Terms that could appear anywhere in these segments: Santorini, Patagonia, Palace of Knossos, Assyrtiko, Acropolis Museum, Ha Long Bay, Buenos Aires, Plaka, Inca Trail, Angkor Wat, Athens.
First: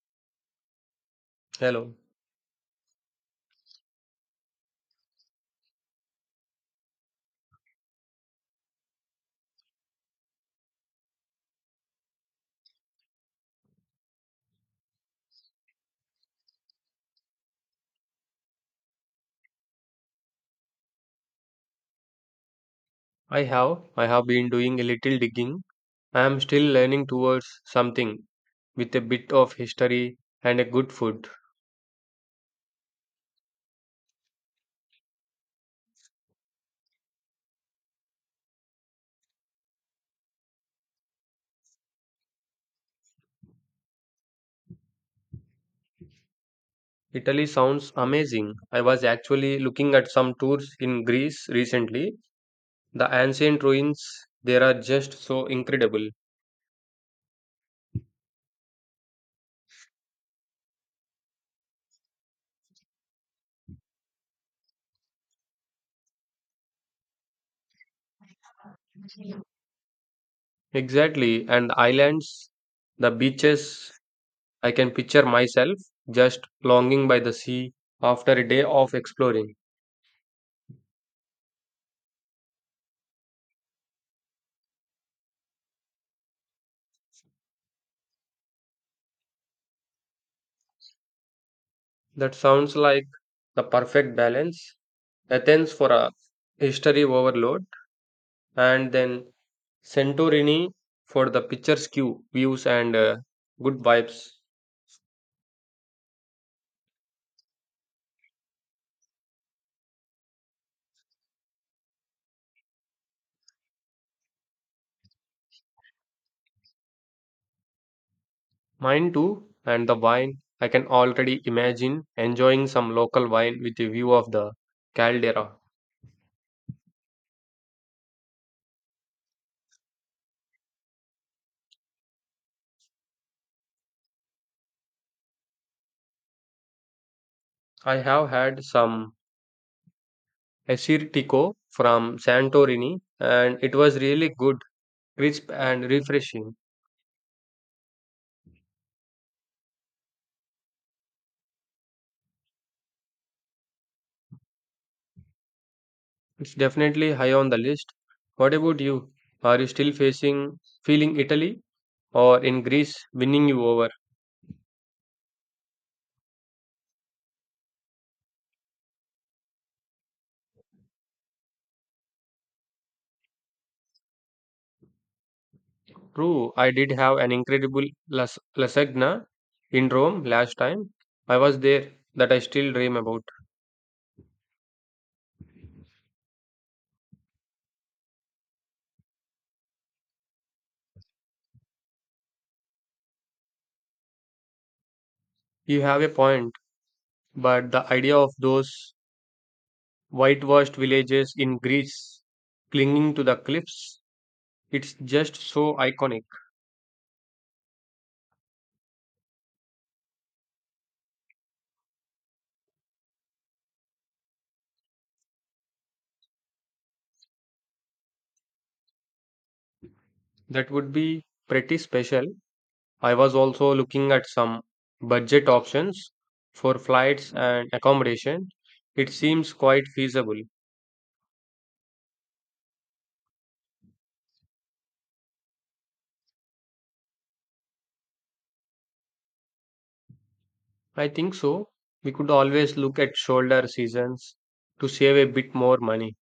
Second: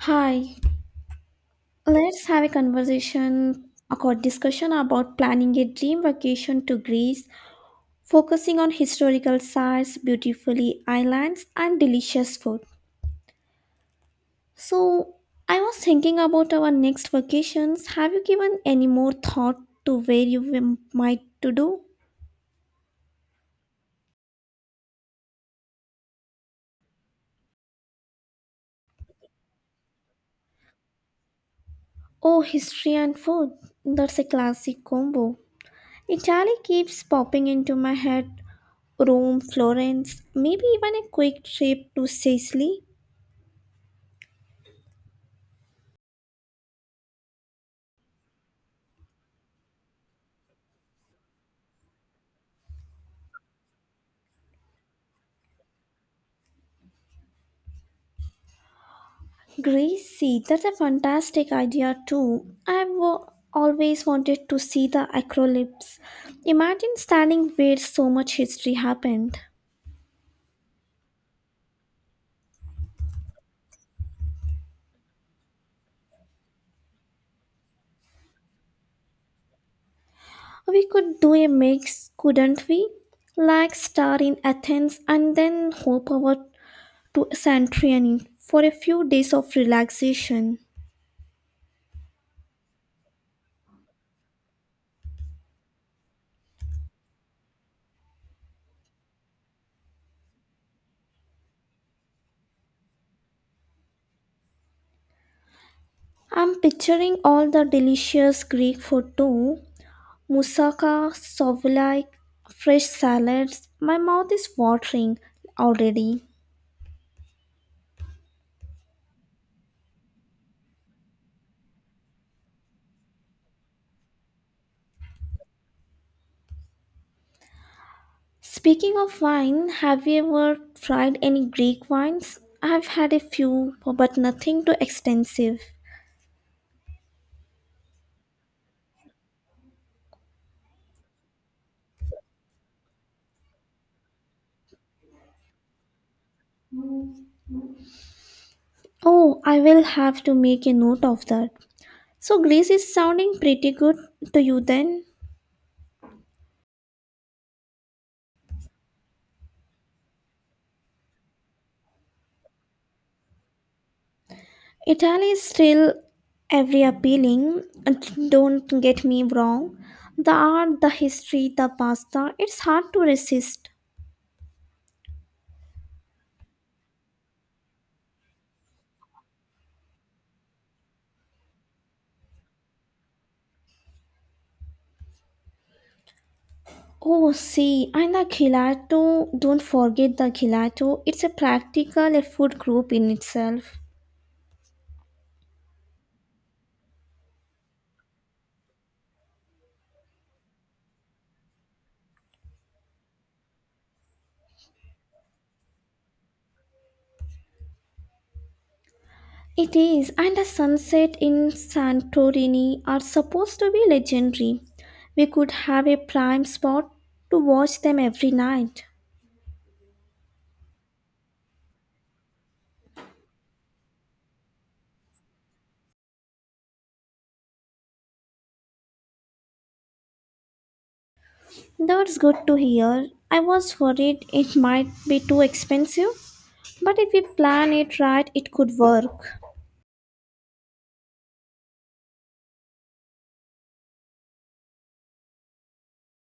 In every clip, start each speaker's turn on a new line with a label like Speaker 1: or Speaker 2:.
Speaker 1: Hi,
Speaker 2: Hello.
Speaker 1: let's have a conversation or discussion about planning a dream vacation to Greece, focusing on historical sites, beautifully islands, and delicious food. So, I was thinking about our next vacations. Have you given any more thought to where you might to do?
Speaker 2: I have I have been doing a little digging. I am still learning towards something with a bit of history and a good food.
Speaker 1: Oh, history and food. That's a classic combo. Italy keeps popping into my head. Rome, Florence, maybe even a quick trip to Sicily.
Speaker 2: Italy sounds amazing. I was actually looking at some tours in Greece recently. The ancient ruins there are just so incredible.
Speaker 1: Greece, see, that's a fantastic idea too. I've always wanted to see the acrolypse. Imagine standing where so much history happened.
Speaker 2: Exactly, and the islands, the beaches, I can picture myself just longing by the sea after a day of exploring.
Speaker 1: We could do a mix, couldn't we? Like star in Athens and then hop over to Santorini for a few days of relaxation.
Speaker 2: That sounds like the perfect balance Athens for a history overload, and then Santorini for the picturesque views and good vibes.
Speaker 1: I'm picturing all the delicious Greek food too. Moussaka, souvlaki, fresh salads. My mouth is watering already.
Speaker 2: Mine too, and the wine. I can already imagine enjoying some local wine with a view of the caldera.
Speaker 1: Speaking of wine, have you ever tried any Greek wines? I've had a few, but nothing too extensive.
Speaker 2: I have had some Assyrtiko from Santorini, and it was really good, crisp, and refreshing.
Speaker 1: Oh, I will have to make a note of that. So, Greece is sounding pretty good to you then?
Speaker 2: It's definitely high on the list. What about you? Are you still facing feeling Italy, or in Greece winning you over?
Speaker 1: Italy is still every appealing, and don't get me wrong. The art, the history, the pasta, it's hard to resist.
Speaker 2: True, I did have an incredible lasagna in Rome last time I was there that I still dream about.
Speaker 1: Oh, see, and the gelato, don't forget the gelato. It's a practical a food group in itself.
Speaker 2: You have a point, but the idea of those whitewashed villages in Greece clinging to the cliffs, it's just so iconic.
Speaker 1: It is, and the sunset in Santorini are supposed to be legendary. We could have a prime spot to watch them every night.
Speaker 2: That would be pretty special. I was also looking at some budget options for flights and accommodation. It seems quite feasible.
Speaker 1: That's good to hear. I was worried it might be too expensive, but if we plan it right, it could work.
Speaker 2: I think so. We could always look at shoulder seasons to save a bit more money.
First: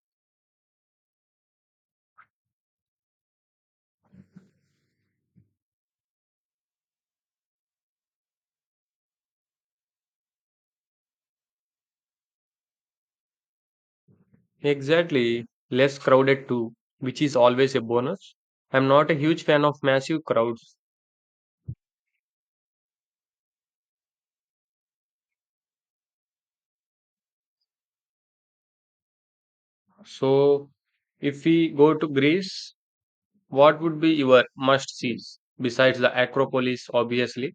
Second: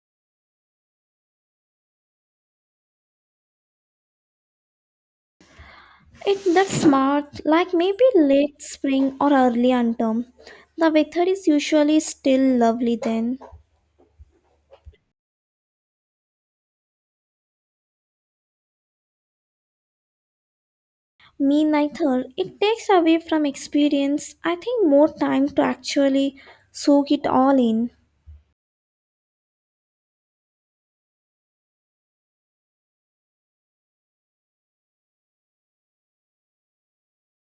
Speaker 1: It that's smart, like maybe late spring or early autumn. The weather is usually still lovely then.
Speaker 2: Exactly, less crowded too, which is always a bonus. I'm not a huge fan of massive crowds.
Speaker 1: Me neither. It takes away from experience, I think, more time to actually soak it all in.
Speaker 2: So, if we go to Greece, what would be your must sees besides the Acropolis, obviously?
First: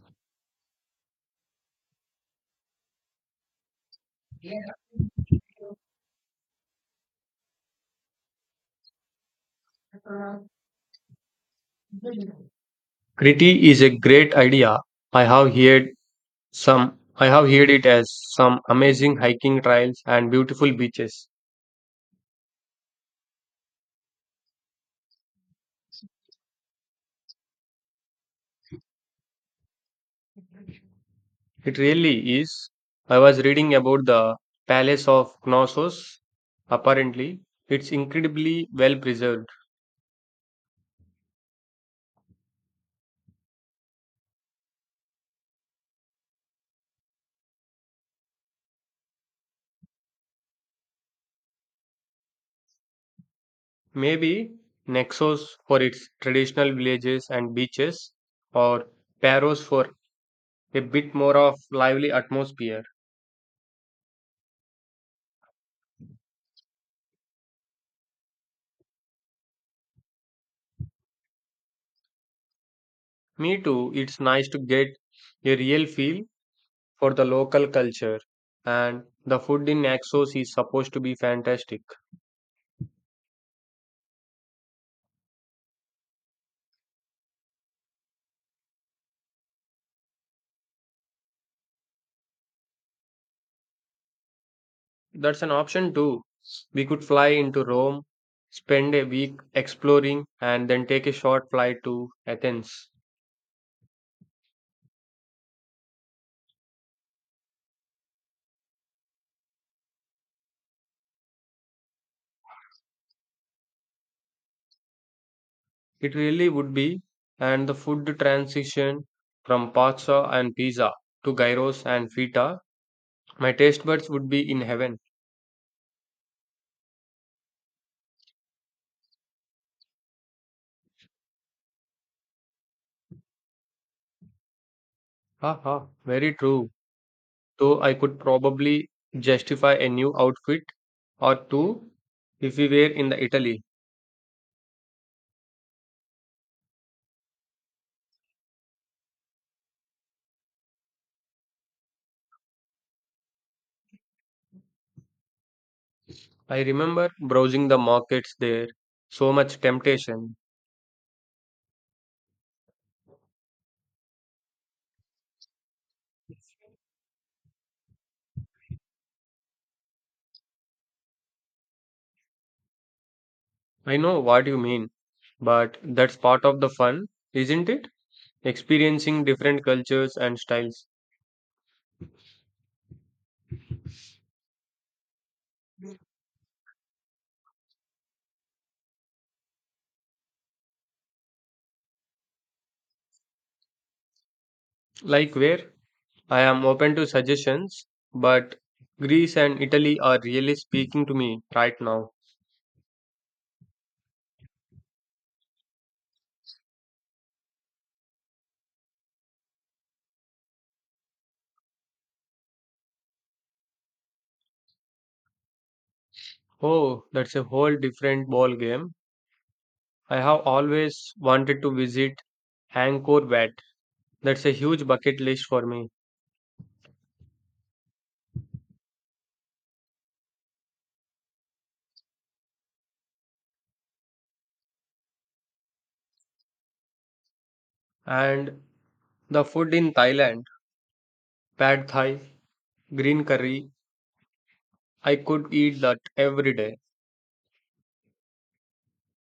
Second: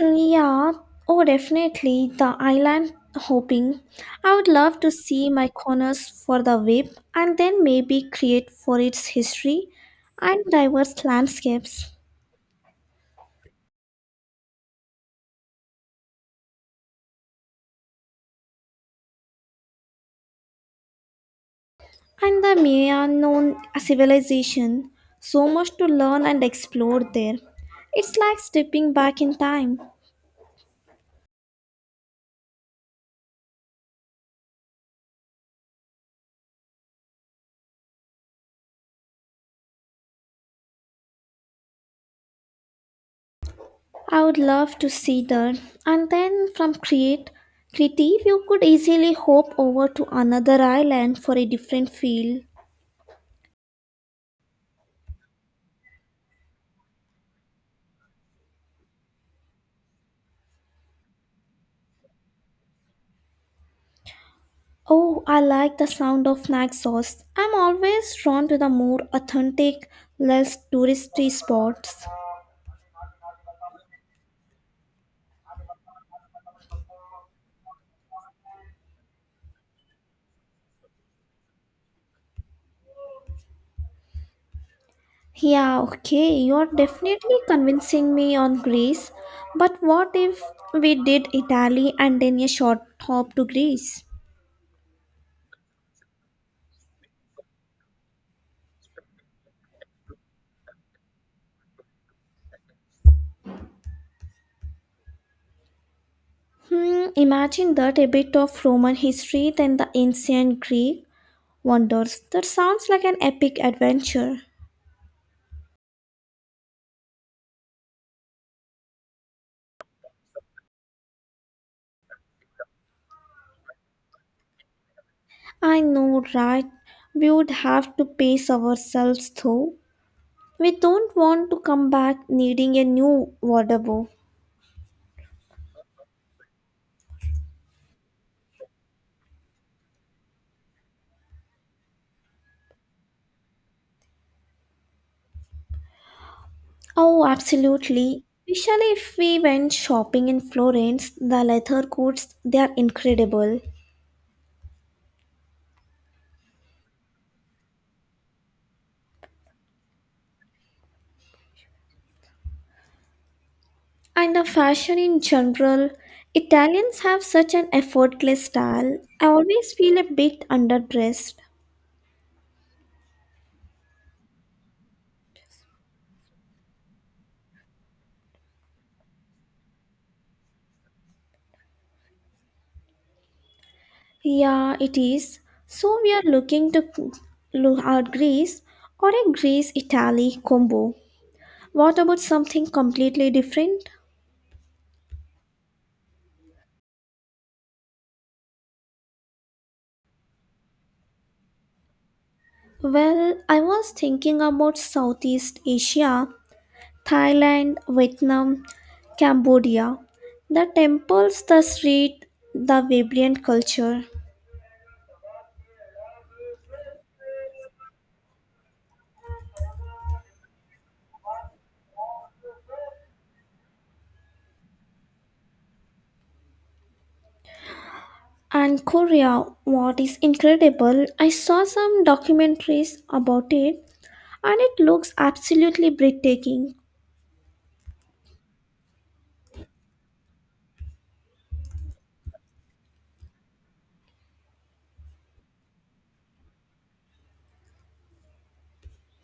Speaker 1: Yeah, oh, definitely. The island hopping. I would love to see my corners for the whip and then maybe create for its history and diverse landscapes.
Speaker 2: Crete is a great idea. I have heard it as some amazing hiking trails and beautiful beaches.
Speaker 1: And the Mayan civilization. So much to learn and explore there. It's like stepping back in time.
Speaker 2: It really is. I was reading about the Palace of Knossos. Apparently, it's incredibly well preserved.
Speaker 1: I would love to see that. And then from create creative you could easily hop over to another island for a different field.
Speaker 2: Maybe Naxos for its traditional villages and beaches, or Paros for a bit more of lively atmosphere.
Speaker 1: Oh, I like the sound of Naxos. I'm always drawn to the more authentic, less touristy spots.
Speaker 2: Me too, it's nice to get a real feel for the local culture, and the food in Naxos is supposed to be fantastic.
Speaker 1: Yeah, okay, you're definitely convincing me on Greece. But what if we did Italy and then a short hop to Greece?
Speaker 2: That's an option too. We could fly into Rome, spend a week exploring, and then take a short flight to Athens.
Speaker 1: Imagine that a bit of Roman history, then the ancient Greek, Wonders. That sounds like an epic adventure.
Speaker 2: It really would be, and the food transition from pasta and pizza to gyros and feta, my taste buds would be in heaven.
Speaker 1: I know, right? We would have to pace ourselves though. We don't want to come back needing a new wardrobe.
Speaker 2: Haha, very true. Though I could probably justify a new outfit or two if we were in the Italy.
Speaker 1: Oh, absolutely. Especially if we went shopping in Florence, the leather coats, they are incredible.
Speaker 2: I remember browsing the markets there, so much temptation.
Speaker 1: And the fashion in general, Italians have such an effortless style. I always feel a bit underdressed.
Speaker 2: I know what you mean. But that's part of the fun, isn't it? Experiencing different cultures and styles.
Speaker 1: Yeah, it is. So we are look at Greece or a Greece Italy combo. What about something completely different?
Speaker 2: Like where? I am open to suggestions, but Greece and Italy are really speaking to me right now.
Speaker 1: Well, I was thinking about Southeast Asia, Thailand, Vietnam, Cambodia. The temples, the street, the vibrant culture.
Speaker 2: Oh, that's a whole different ball game. I have always wanted to visit Angkor Wat. That's a huge bucket list for me.
Speaker 1: And Korea, what is incredible, I saw some documentaries about it and it looks absolutely breathtaking.
Speaker 2: And the food in Thailand, pad thai, green curry, I could eat that every day.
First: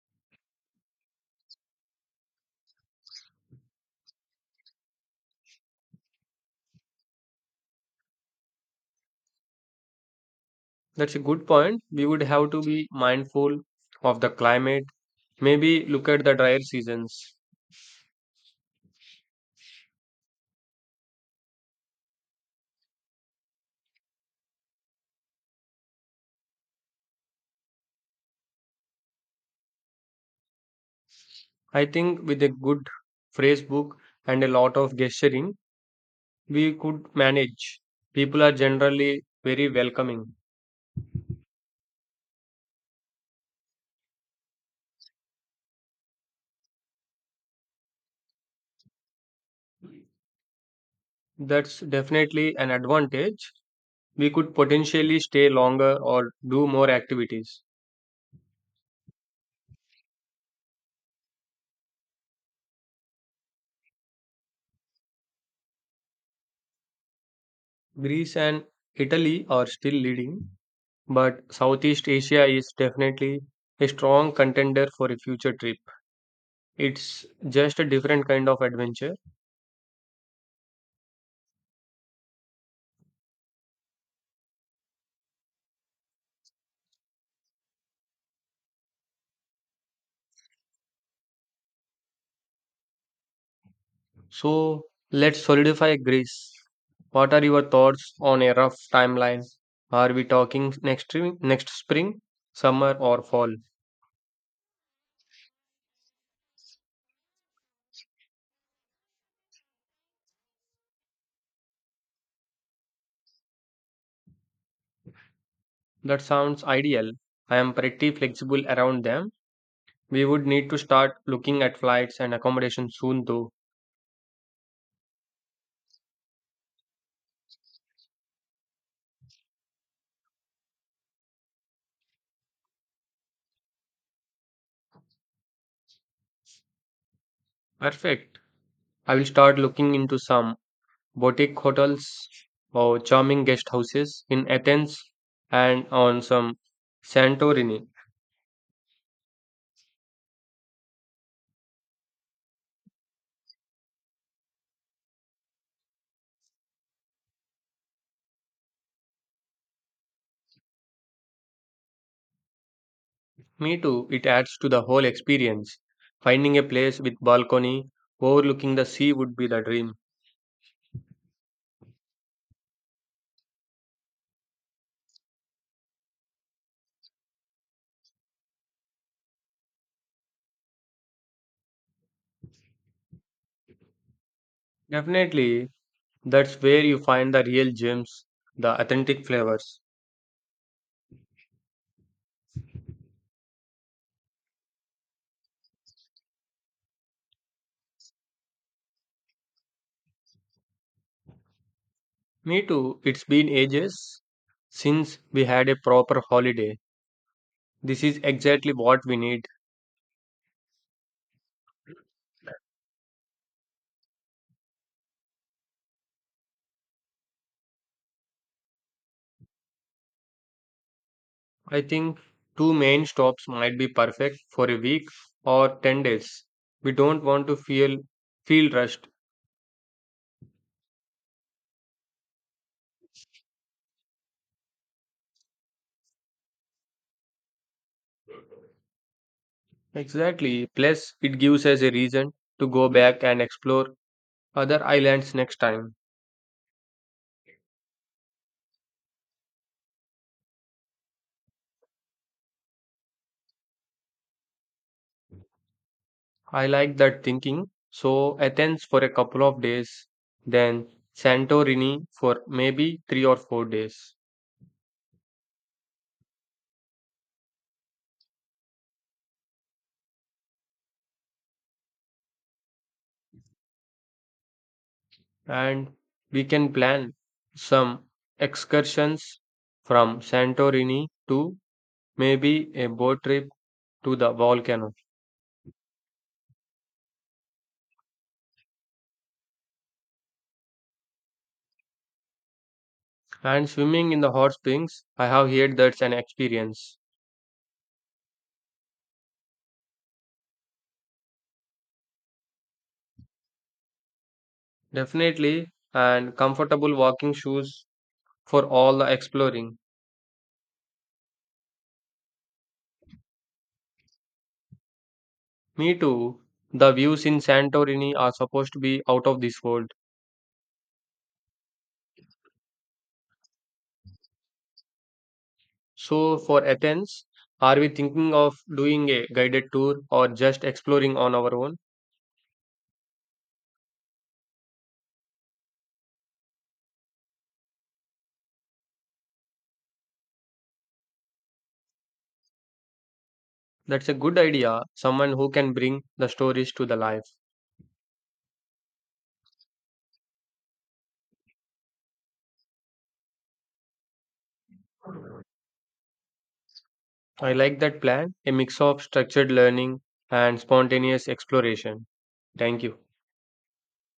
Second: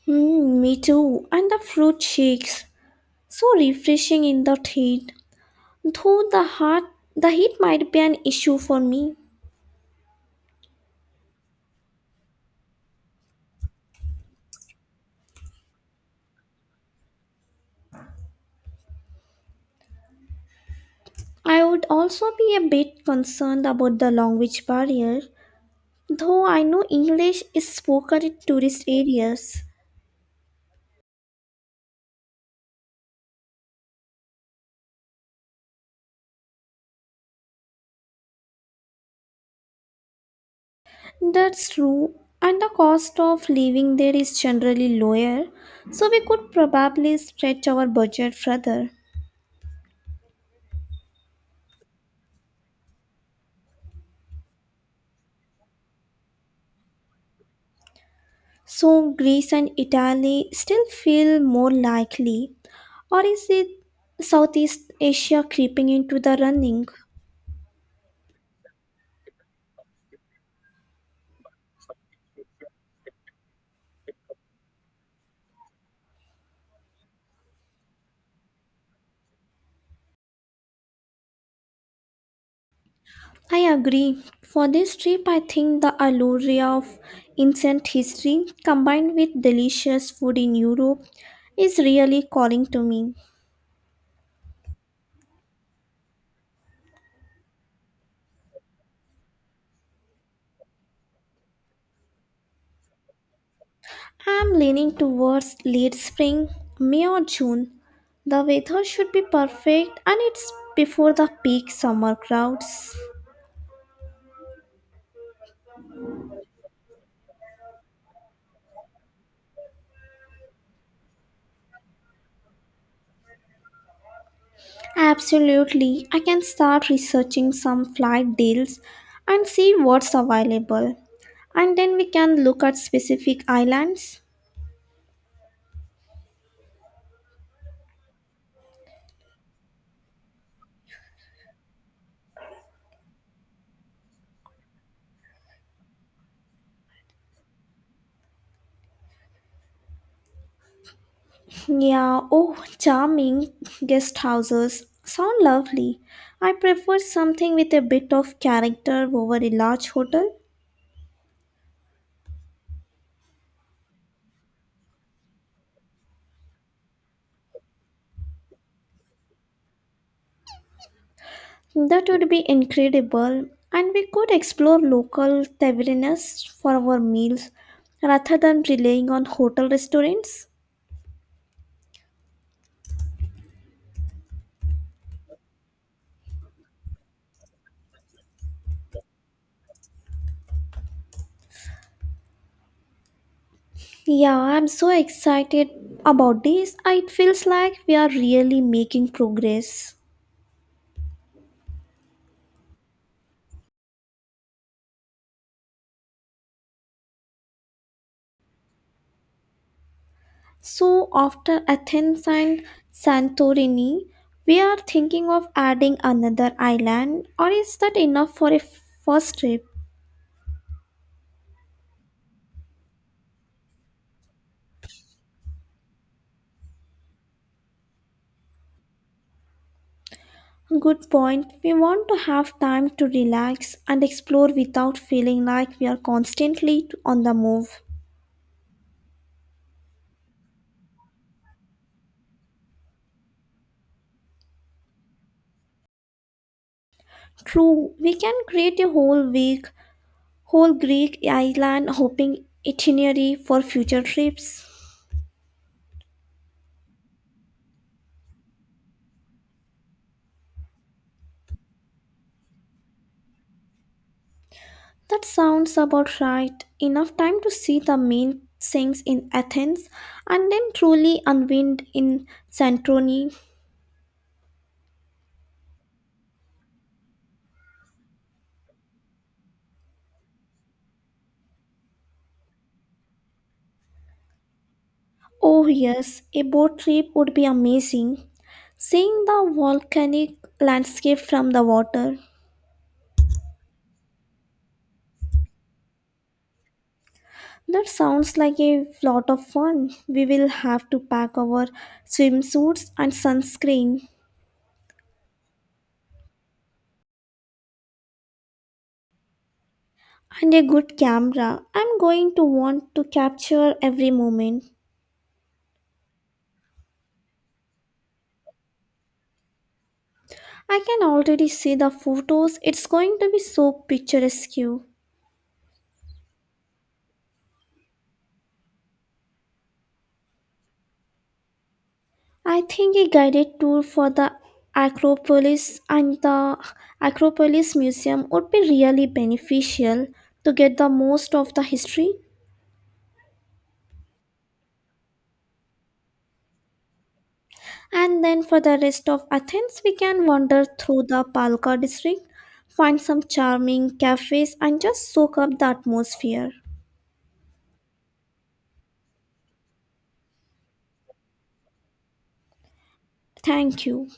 Speaker 1: Me too. And the fruit shakes. So refreshing in that heat. Though the heat might be an issue for me.
Speaker 2: That's a good point. We would have to be mindful of the climate. Maybe look at the drier seasons.
Speaker 1: I would also be a bit concerned about the language barrier, though I know English is spoken in tourist areas.
Speaker 2: I think with a good phrase book and a lot of gesturing, we could manage. People are generally very welcoming.
Speaker 1: That's true, and the cost of living there is generally lower, so we could probably stretch our budget further.
Speaker 2: That's definitely an advantage. We could potentially stay longer or do more activities.
Speaker 1: So Greece and Italy still feel more likely, or is it Southeast Asia creeping into the running?
Speaker 2: Greece and Italy are still leading, but Southeast Asia is definitely a strong contender for a future trip. It's just a different kind of adventure.
Speaker 1: I agree. For this trip, I think the allure of ancient history combined with delicious food in Europe is really calling to me.
Speaker 2: So let's solidify Greece. What are your thoughts on a rough timeline? Are we talking next next spring, summer, or fall?
Speaker 1: I'm leaning towards late spring, May or June. The weather should be perfect and it's before the peak summer crowds.
Speaker 2: That sounds ideal. I am pretty flexible around them. We would need to start looking at flights and accommodation soon, though.
Speaker 1: Absolutely. I can start researching some flight deals and see what's available. And then we can look at specific islands.
Speaker 2: Perfect. I will start looking into some boutique hotels or charming guest houses in Athens and on some Santorini.
Speaker 1: Yeah, oh, charming guest houses sound lovely. I prefer something with a bit of character over a large hotel.
Speaker 2: Me too, it adds to the whole experience. Finding a place with balcony overlooking the sea would be the dream.
Speaker 1: That would be incredible, and we could explore local tavernas for our meals rather than relying on hotel restaurants.
Speaker 2: Definitely, that's where you find the real gems, the authentic flavors.
Speaker 1: Yeah, I'm so excited about this. It feels like we are really making progress.
Speaker 2: Me too, it's been ages since we had a proper holiday. This is exactly what we need.
Speaker 1: So, after Athens and Santorini, we are thinking of adding another island, or is that enough for a first trip?
Speaker 2: I think two main stops might be perfect for a week or 10 days. We don't want to feel rushed.
Speaker 1: Good point. We want to have time to relax and explore without feeling like we are constantly on the move.
Speaker 2: Exactly. Plus, it gives us a reason to go back and explore other islands next time.
Speaker 1: True, we can create a whole whole Greek island hopping itinerary for future trips.
Speaker 2: I like that thinking. So, Athens for a couple of days, then Santorini for maybe three or four days.
Speaker 1: That sounds about right. Enough time to see the main things in Athens and then truly unwind in Santorini.
Speaker 2: And we can plan some excursions from Santorini to maybe a boat trip to the volcano.
Speaker 1: Oh, yes, a boat trip would be amazing. Seeing the volcanic landscape from the water.
Speaker 2: And swimming in the hot springs, I have heard that's an experience.
Speaker 1: That sounds like a lot of fun. We will have to pack our swimsuits and sunscreen
Speaker 2: Definitely, and comfortable walking shoes for all the exploring.
Speaker 1: and a good camera. I'm going to want to capture every moment.
Speaker 2: Me too. The views in Santorini are supposed to be out of this world.
Speaker 1: I can already see the photos. It's going to be so picturesque.
Speaker 2: So, for Athens, are we thinking of doing a guided tour or just exploring on our own?
Speaker 1: I think a guided tour for the Acropolis and the Acropolis Museum would be really beneficial to get the most of the history.
Speaker 2: That's a good idea. Someone who can bring the stories to the life.
Speaker 1: And then for the rest of Athens, we can wander through the Palka district, find some charming cafes, and just soak up the atmosphere.
Speaker 2: I like that plan, a mix of structured learning and spontaneous exploration. Thank you.
Speaker 1: Thank you.